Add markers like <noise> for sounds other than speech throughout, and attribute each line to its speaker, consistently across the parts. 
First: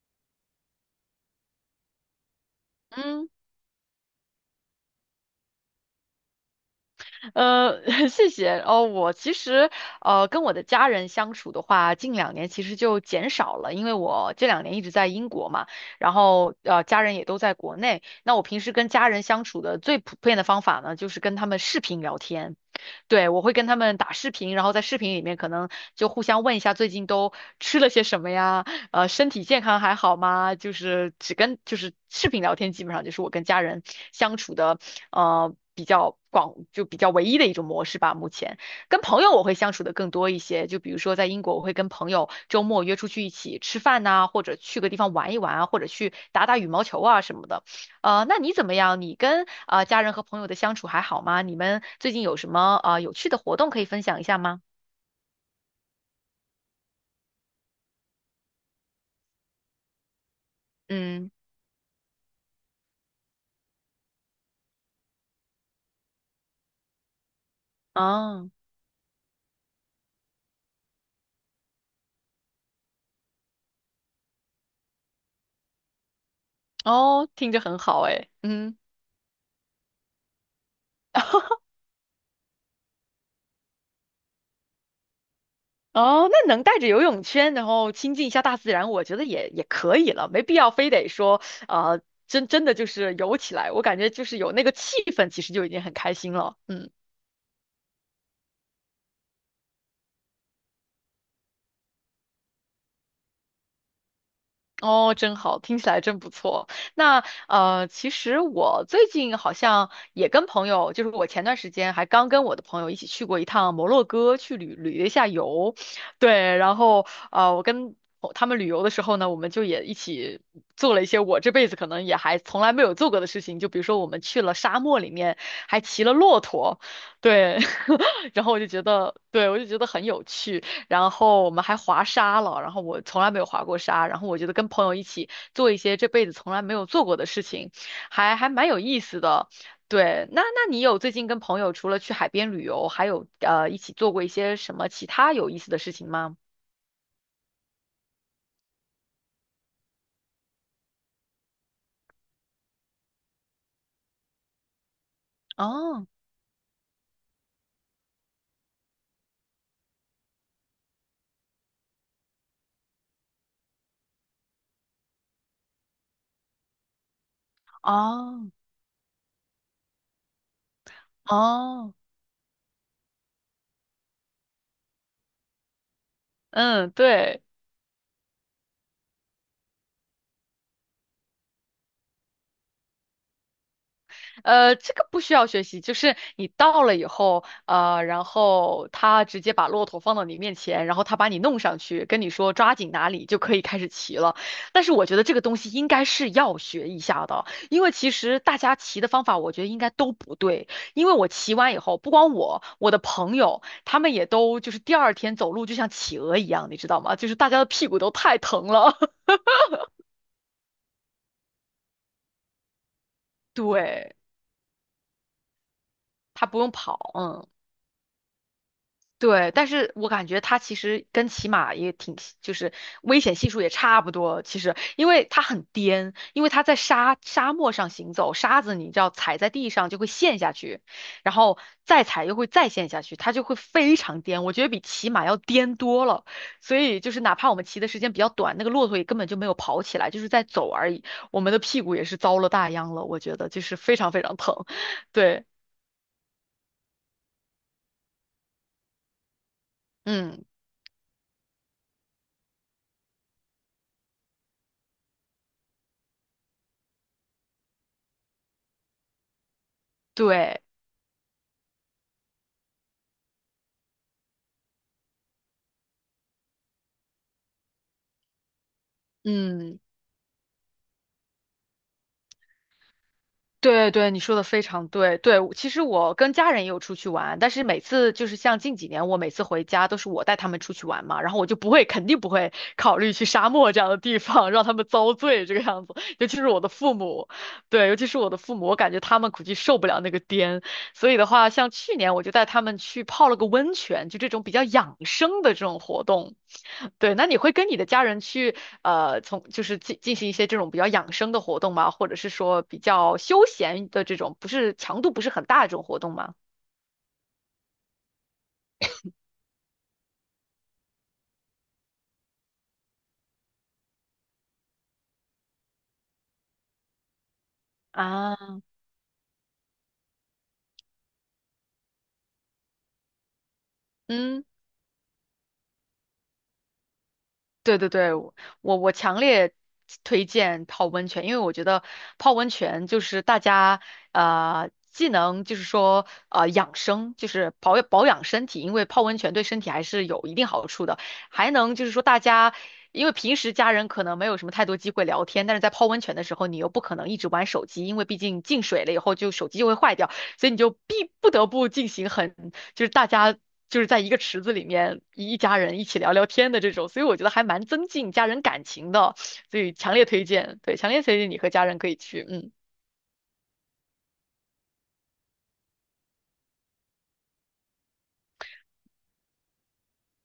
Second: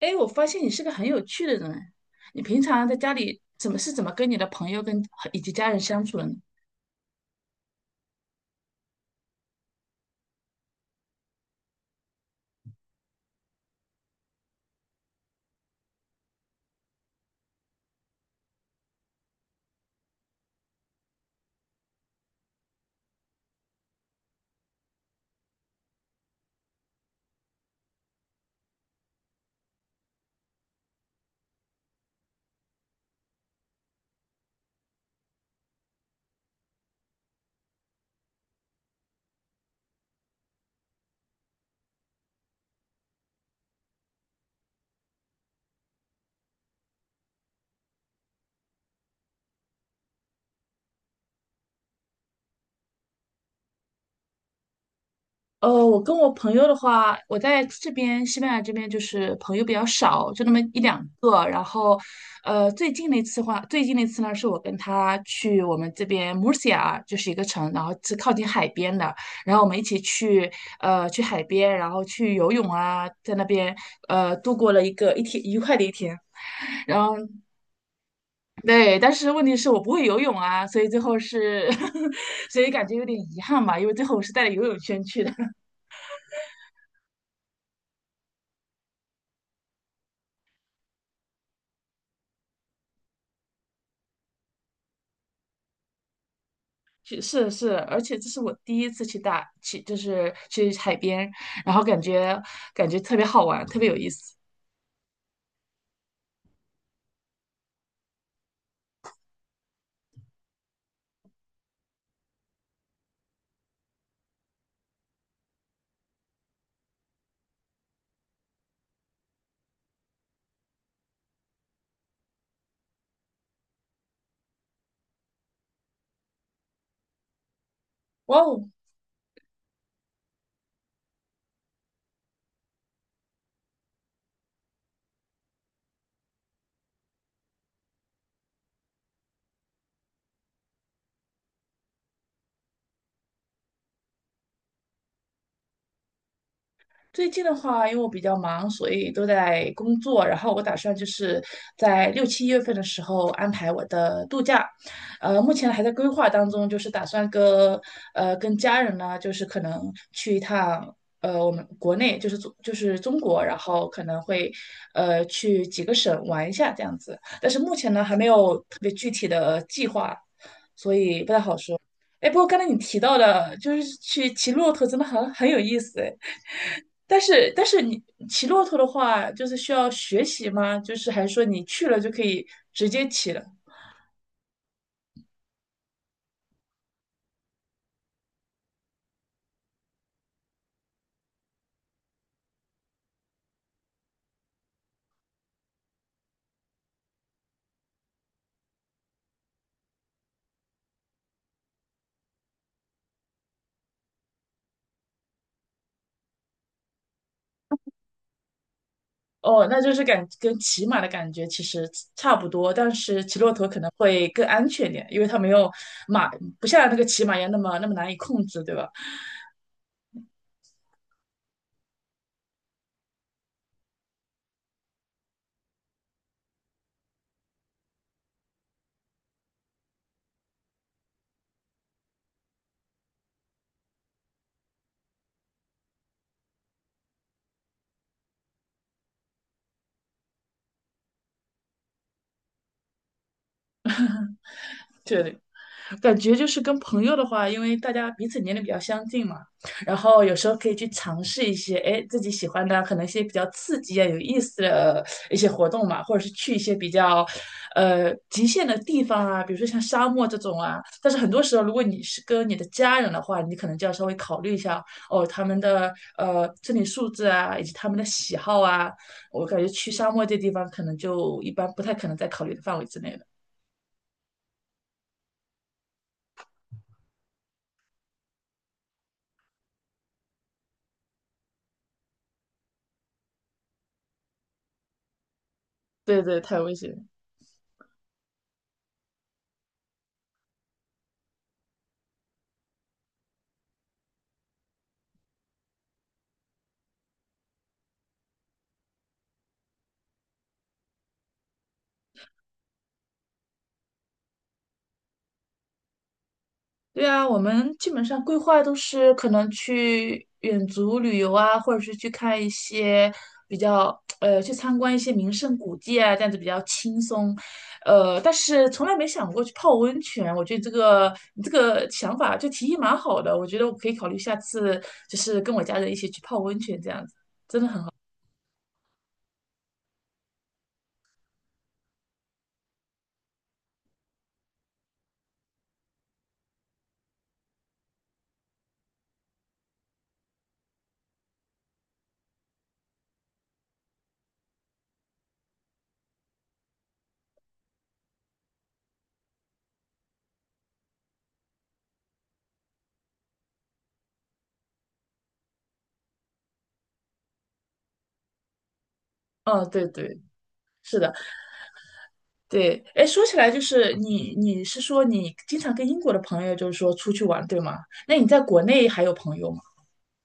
Speaker 1: 哎，我发现你是个很有趣的人。你平常在家
Speaker 2: 嗯，
Speaker 1: 里怎么跟你的朋友以及家人相处的呢？
Speaker 2: 呃，<laughs> 谢谢。哦，我其实跟我的家人相处的话，近两年其实就减少了，因为我这两年一直在英国嘛，然后家人也都在国内。那我平时跟家人相处的最普遍的方法呢，就是跟他们视频聊天。对，我会跟他们打视频，然后在视频里面可能就互相问一下最近都吃了些什么呀，身体健康还好吗？就是只跟就是视频聊天，基本上就是我跟家人相处的比较广，就比较唯一的一种模式吧。目前跟朋友我会相处的更多一些，就比如说在英国，我会跟朋友周末约出去一起吃饭呐、或者去个地方玩一玩啊，或者去打打羽毛球啊什么的。那你怎么样？你跟家人和朋友的相处还好吗？你们最近有什么有趣的活动可以分享一下吗？
Speaker 1: 我跟我朋友的话，我在这边西班牙这边就是朋友比较少，就那么一两
Speaker 2: 嗯，
Speaker 1: 个。最近那次呢，是我跟他去我们这边 Murcia，就是一个城，然后是靠近
Speaker 2: 啊，
Speaker 1: 海边的。然后我们一起去，去海边，然后去游泳啊，在那边度过了一个一天愉快的一天。然后。
Speaker 2: 哦，听着很好诶。嗯，
Speaker 1: 对，但是问题是我不会游泳啊，所以最后是，<laughs> 所以感觉有点遗憾吧，因为最后我是带着游泳圈去的。<laughs>
Speaker 2: 哦，那能带着游泳圈，然后亲近一下大自然，我觉得也可以了，没必要非得说，呃，真的就是游起来，我感觉就是有那个气氛，其实就已经很开心了。嗯。
Speaker 1: 去是是，而且这是我第一次去大去，就是去海边，然后感觉特别好玩，特别有意思。
Speaker 2: 哦，真好，听起来真不错。那其实我最近好像也跟朋友，就是我前段时间还刚跟我的朋友一起去过一趟摩洛哥，去旅了一下游。对，然后我跟他们旅游的时候呢，我们就也一起做了一些我这辈子可能也还从来没有做过的事情，就比如说我们去了沙漠里面，还骑了骆驼，对，<laughs>
Speaker 1: 哇
Speaker 2: 然后我就
Speaker 1: 哦，
Speaker 2: 觉得，对，我就觉得很有趣。然后我们还滑沙了，然后我从来没有滑过沙，然后我觉得跟朋友一起做一些这辈子从来没有做过的事情，还蛮有意思的。对，那那你有最近跟朋友除了去海边旅游，还有一起做过一些什么其他有意思的事情吗？
Speaker 1: 最近的话，因为我比较忙，所以都在工作。然后我打算就是在六七月份的时候安排我的度假，目前还在规
Speaker 2: 哦
Speaker 1: 划当中，就是打算跟跟家人呢，就是可能去一趟我们国内，就是中国，然后可能会去几个省玩一下这样子。但是目前呢，还没
Speaker 2: 哦
Speaker 1: 有特别具体的计划。
Speaker 2: 哦，
Speaker 1: 哎，不过刚才你提到的，就是去骑骆驼，真的很有意思哎。
Speaker 2: 嗯，
Speaker 1: 但
Speaker 2: 对。
Speaker 1: 是但是你骑骆驼的话，就是需要学习吗？就是还是说你去了就可以直接骑了？
Speaker 2: 这个不需要学习，就是你到了以后，然后他直接把骆驼放到你面前，然后他把你弄上去，跟你说抓紧哪里就可以开始骑了。但是我觉得这个东西应该是要学一下的，因为其实大家骑的方法，我觉得应该都不对。因为我骑完以后，不光我，我的朋友他们也都就是第二天走路就像企鹅一样，你知道吗？就是大家的屁股都太疼了。<laughs>
Speaker 1: 哦，那就是跟骑马的感觉其实差不多，但是骑骆驼可能
Speaker 2: 对，
Speaker 1: 会更安全一点，因为它没有马，
Speaker 2: 他不
Speaker 1: 不
Speaker 2: 用
Speaker 1: 像那
Speaker 2: 跑，
Speaker 1: 个骑马一
Speaker 2: 嗯。
Speaker 1: 样那么难以控制，对吧？
Speaker 2: 对，但是我感觉它其实跟骑马也挺，就是危险系数也差不多。其实，因为它很颠，因为它在沙漠上行走，沙子你知道踩在地上就会陷下去，然后再踩又会再陷下去，它就会非常颠。我觉得比骑马要颠多了。所以就是哪怕我们骑的时间比较短，那个骆驼也根本就没有跑起来，就是在走而已。我们的屁股也是遭了大殃了，我觉得就是非常非常疼。<laughs>
Speaker 1: 对，
Speaker 2: 对，
Speaker 1: 感觉就是跟朋友的话，因为大家彼此年龄比较相近嘛，然后有
Speaker 2: 嗯，
Speaker 1: 时候可以去尝试一些，哎，自己喜欢的，可能一些比较刺激啊、有意思的一些活动嘛，或者是去一些比较，极限的地方啊，比如说像沙漠这种
Speaker 2: 对，
Speaker 1: 啊。但是很多时候，如果你是跟你的家人的话，你可能就要稍微考虑一下哦，他们的身体素质啊，以及他们的喜好啊。我感觉
Speaker 2: 嗯。
Speaker 1: 去沙漠这地方可能就一般不太可能在考虑的范围之内了。
Speaker 2: 对对，你说的非常对。对，其实我跟家人也有出去玩，但是每次就是像近几年，我每次回家都是我带他们出去玩嘛，然后我就不会，肯定不会考虑去沙漠这样的地方让他们遭罪这个样子。
Speaker 1: 对
Speaker 2: 尤其
Speaker 1: 对，
Speaker 2: 是我
Speaker 1: 太
Speaker 2: 的
Speaker 1: 危险
Speaker 2: 父
Speaker 1: 了。
Speaker 2: 母，对，尤其是我的父母，我感觉他们估计受不了那个颠，所以的话，像去年我就带他们去泡了个温泉，就这种比较养生的这种活动。对，那你会跟你的家人去从就是进行一些这种比较养生的活动吗？或者是说比较休闲的这种，不是强度不是很大的这种活动吗？
Speaker 1: 对啊，我们基本上规划都是可能去远足旅游啊，或者是去看一些去参观一些名胜古迹啊，这样子比较轻松。呃，但
Speaker 2: 啊，
Speaker 1: 是从来没想过去泡温泉，我觉得你这个想法就提议蛮好的，我觉得我可以考虑下
Speaker 2: 嗯。
Speaker 1: 次就是跟我家人一起去泡温泉这样子。
Speaker 2: 对对对，我强烈推荐泡温泉，因为我觉得泡温泉就是大家既能就是说养生，就是保养身体，因为泡温泉对身体还是有一定好处的，还能就是说大家因为平时家人可能没有什么太多机会聊天，但是在泡温泉的时候，你又不可能一直玩手机，因为毕竟进水了以后就手机就会坏掉，所以你就不得不进行很就是大家就是在一个池子里面一家人一起聊聊天的这种，所以我觉得还蛮增进家人感情的，所
Speaker 1: 嗯，
Speaker 2: 以
Speaker 1: 对
Speaker 2: 强烈
Speaker 1: 对，
Speaker 2: 推荐，对，强
Speaker 1: 是
Speaker 2: 烈
Speaker 1: 的，
Speaker 2: 推荐你和家人可以去，嗯。
Speaker 1: 对。哎，说起来你是说你经常跟英国的朋友就是说出去玩，对吗？那你在国内还有朋友吗？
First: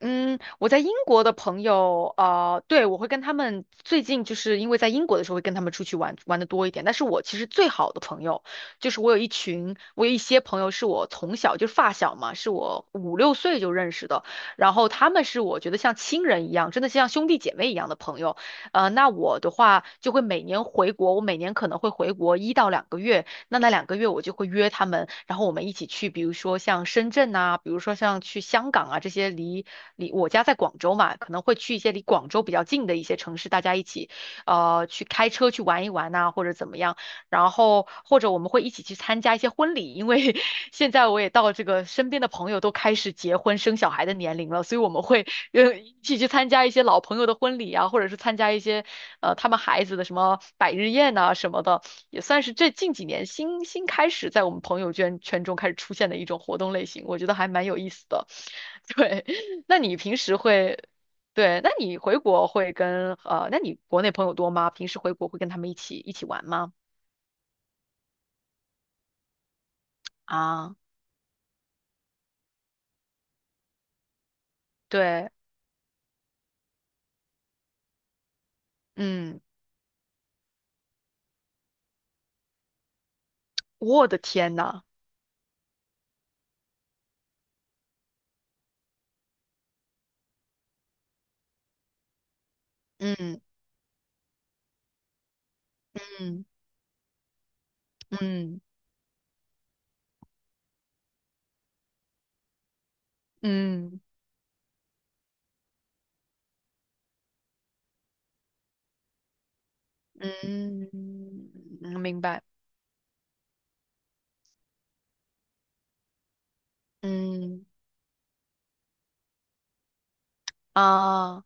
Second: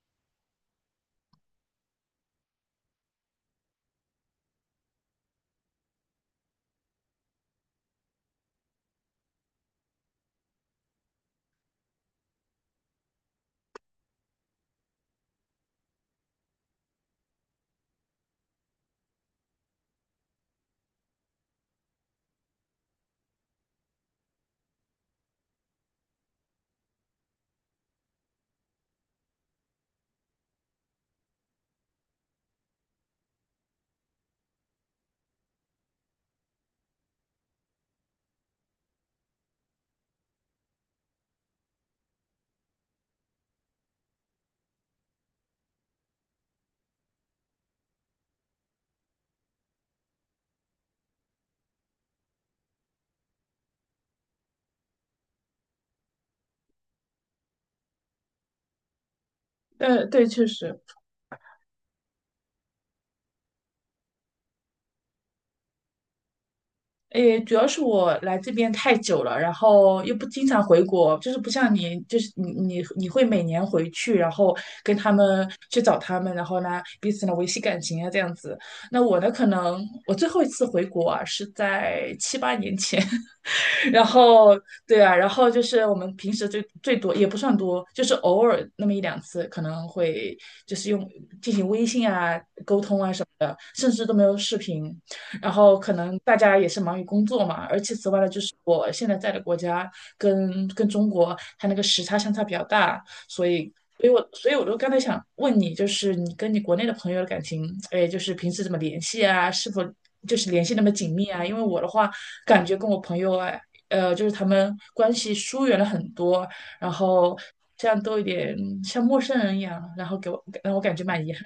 Speaker 2: 嗯，我在英国的朋友，对，我会跟他们最近就是因为在英国的时候会跟他们出去玩玩的多一点。但是我其实最好的朋友，就是我有一群，我有一些朋友是我从小就是发小嘛，是我五六岁就认识的，然后他们是我觉得像亲人一样，真的像兄弟姐妹一样的朋友。那我的话就会每年回国，我每年可能会回国一到两个月，那那两个月我就会约他们，然后我们一起去，比如说像深圳呐、比如说像去香港啊这些离我家在广州嘛，可能会去一些离广州比较近的一些城市，大家一起去开车去玩一玩呐、或者怎么样。然后或者我们会一起去参加一些婚礼，因为 <laughs> 现在我也到这个身边的朋友都开始结婚生小孩的年龄了，所以我们会一起去参加一些老朋友的婚礼啊，或者是参加一些他们孩子的什么百日宴呐、什么的。也算是这近几年新开始在我们朋友圈中开始出现的一种活动类型，我觉得还蛮有意思的。<laughs> 对，那你
Speaker 1: 呃，
Speaker 2: 平
Speaker 1: 对，
Speaker 2: 时
Speaker 1: 确实，
Speaker 2: 会，对，那你回国会跟那你国内朋友多吗？平时回国会跟他们一起玩吗？
Speaker 1: 诶，主要是我来这边太久了，然后又不经常
Speaker 2: 啊，
Speaker 1: 回国，就是不像你，就是你会每年回去，然后跟他
Speaker 2: 对，
Speaker 1: 们找他们，然后呢彼此呢维系感情啊这样子。那我呢，
Speaker 2: 嗯，
Speaker 1: 可能我最后一次回国啊是在七八年前，<laughs> 然
Speaker 2: 我的
Speaker 1: 后
Speaker 2: 天呐，
Speaker 1: 对啊，然后就是我们平时最多也不算多，就是偶尔那么一两次，可能会就是用进行微信啊沟通啊。
Speaker 2: 嗯
Speaker 1: 甚至都没有视频。然后可能大
Speaker 2: 嗯
Speaker 1: 家也是忙于工作嘛，而且此外呢，就是
Speaker 2: 嗯
Speaker 1: 我现在在的国家跟中国它那个时差相差比较大，所以。
Speaker 2: 嗯
Speaker 1: 所以我就刚才想问你，就是你跟你国内的朋友的感情，哎，就是平时怎么联系啊？是否就是联系那么
Speaker 2: 嗯，
Speaker 1: 紧密啊？因为我的
Speaker 2: 嗯
Speaker 1: 话，
Speaker 2: 明白，
Speaker 1: 感觉跟我朋友啊，就是他们关系疏远了很多，然后
Speaker 2: 嗯
Speaker 1: 这样都有点像陌生人一样，然后让我感觉蛮遗憾。
Speaker 2: 啊。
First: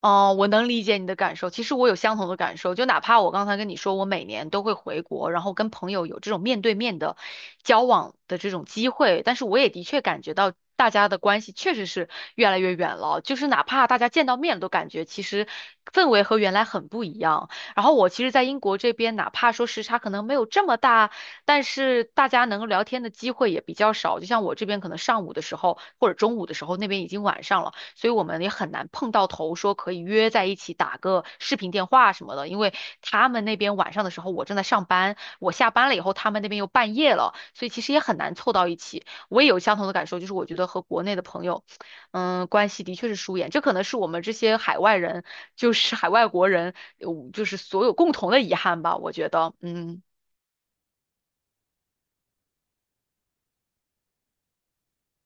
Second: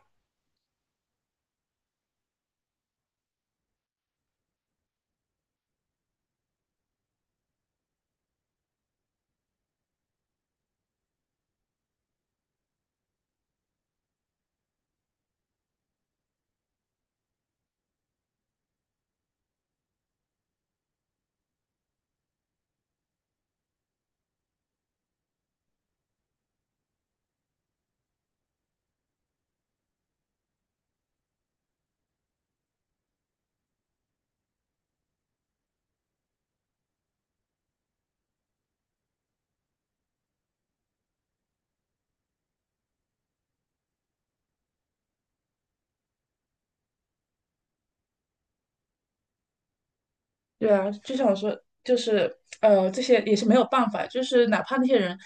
Speaker 2: 哦，我能理解你的感受。其实我有相同的感受，就哪怕我刚才跟你说，我每年都会回国，然后跟朋友有这种面对面的交往的这种机会，但是我也的确感觉到大家的关系确实是越来越远了。就是哪怕大家见到面了都感觉其实氛围和原来很不一样。然后我其实，在英国这边，哪怕说时差可能没有这么大，但是大家能够聊天的机会也比较少。就像我这边可能上午的时候或者中午的时候，那边已经晚上了。所以我们也很难碰到头，说可以约在一起打个视频电话什么的。因为他们那边晚上的时候我正在上班，我下班了以后他们那边又半夜了，所以其实也很难凑到一起。我也有相同的感受，就是我觉得和国内的朋友，嗯，关系的确是疏远。这可能是我们这些海外人，就是海外国人，就是所有共同的遗憾吧。我觉得，嗯
Speaker 1: 对啊，就像我说，就是呃，这些也是没有办法，就是哪怕那些人，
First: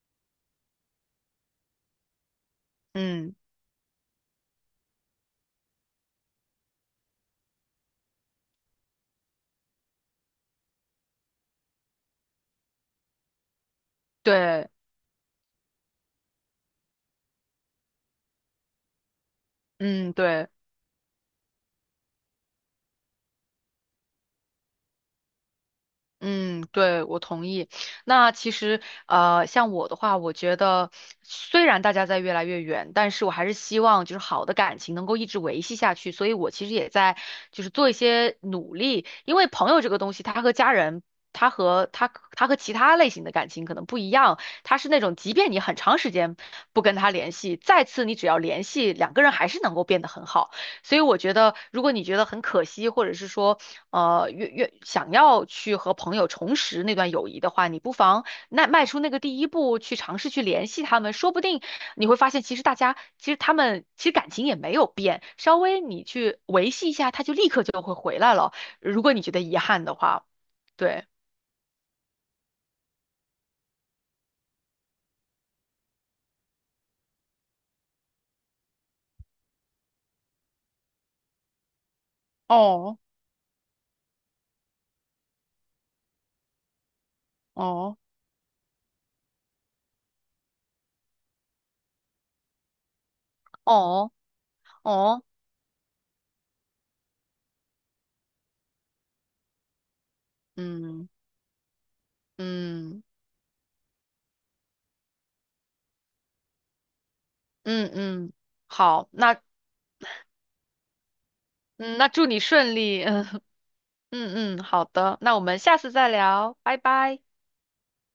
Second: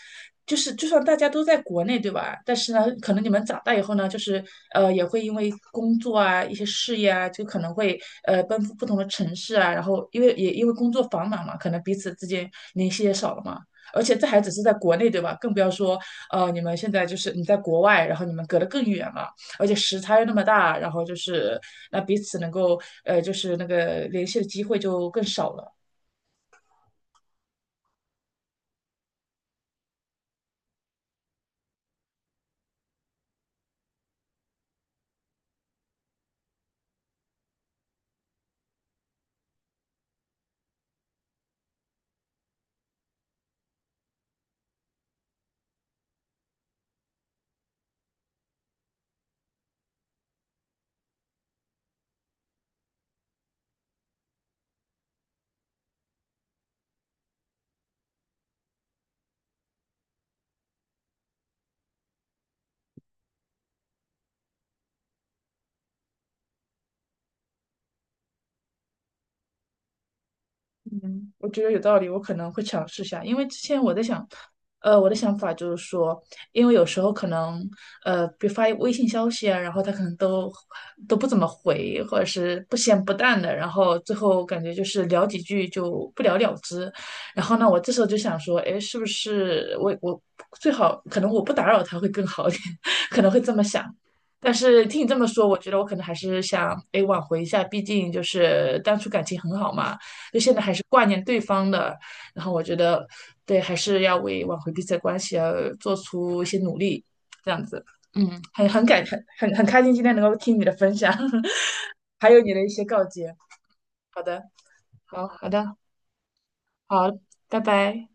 Speaker 1: 就是就算大家都在国内，对吧？但是呢，可能你
Speaker 2: 嗯，
Speaker 1: 们长大以后呢，就是也会因为工作啊、一些事业啊，就可能会奔赴不同的城市啊，然后因为因为工作繁忙嘛，可能彼此之间联系也少了嘛。而且这还只是
Speaker 2: 对，
Speaker 1: 在国内，对吧？更不要说你们现在就是你在国外，然后你们隔得更远了。而且时
Speaker 2: 嗯
Speaker 1: 差又那么
Speaker 2: 对。
Speaker 1: 大，然后就是那彼此能够就是那个联系的机会就更少了。
Speaker 2: 嗯，对，我同意。那其实，像我的话，我觉得虽然大家在越来越远，但是我还是希望就是好的感情能够一直维系下去。所以我其实也在就是做一些努力，因为朋友这个东西，他和家人，他和他他和其他类型的感情可能不一样，他是那种即便你很长时间不跟他联系，再次你只要联系，两个人还是能够变得很好。所以我觉得，如果你觉得很可惜，或者是说越想要去和朋友重拾那段友谊的话，你不妨那迈出那个第一步，去尝试去联系他们，说不定你会发现，其实大家其实他们其实感情也没有变，稍微你去维系一下，他就立刻就会回来了。如果你觉得遗憾的话，对，
Speaker 1: 嗯，我觉得有道理，我可能会尝试一下，因为之前我在想，呃，我的想法就是说，因为有时候可能，呃，比如发微信消息啊，然后他可能都不怎么回，或者是不
Speaker 2: 哦
Speaker 1: 咸不淡的，然后最后感觉就是聊几句就不了了之。然后呢，我这
Speaker 2: 哦，
Speaker 1: 时候就想说，哎，是不是我最好可能我不打扰他会更好一点，<laughs> 可能会这么想。
Speaker 2: 哦
Speaker 1: 但是听你这
Speaker 2: 哦，
Speaker 1: 么说，我觉得我可能还是想，哎，挽回一下，毕竟就是当初感情很好嘛。就现在还是挂
Speaker 2: 嗯
Speaker 1: 念对方的。然后我觉
Speaker 2: 嗯
Speaker 1: 得，对，还是要为挽回彼此的关系而做出一些努力，这样子。
Speaker 2: 嗯
Speaker 1: 嗯，
Speaker 2: 嗯，
Speaker 1: 很很感
Speaker 2: 好，
Speaker 1: 很
Speaker 2: 那
Speaker 1: 很很开心今天能够听你的分享，<laughs>
Speaker 2: 祝
Speaker 1: 还有
Speaker 2: 你
Speaker 1: 你的一
Speaker 2: 顺
Speaker 1: 些
Speaker 2: 利，
Speaker 1: 告
Speaker 2: <laughs> 嗯
Speaker 1: 诫。好
Speaker 2: 嗯
Speaker 1: 的，
Speaker 2: 嗯，好的，
Speaker 1: 好
Speaker 2: 那我
Speaker 1: 好
Speaker 2: 们
Speaker 1: 的，
Speaker 2: 下次再聊，拜
Speaker 1: 好，
Speaker 2: 拜。
Speaker 1: 拜拜。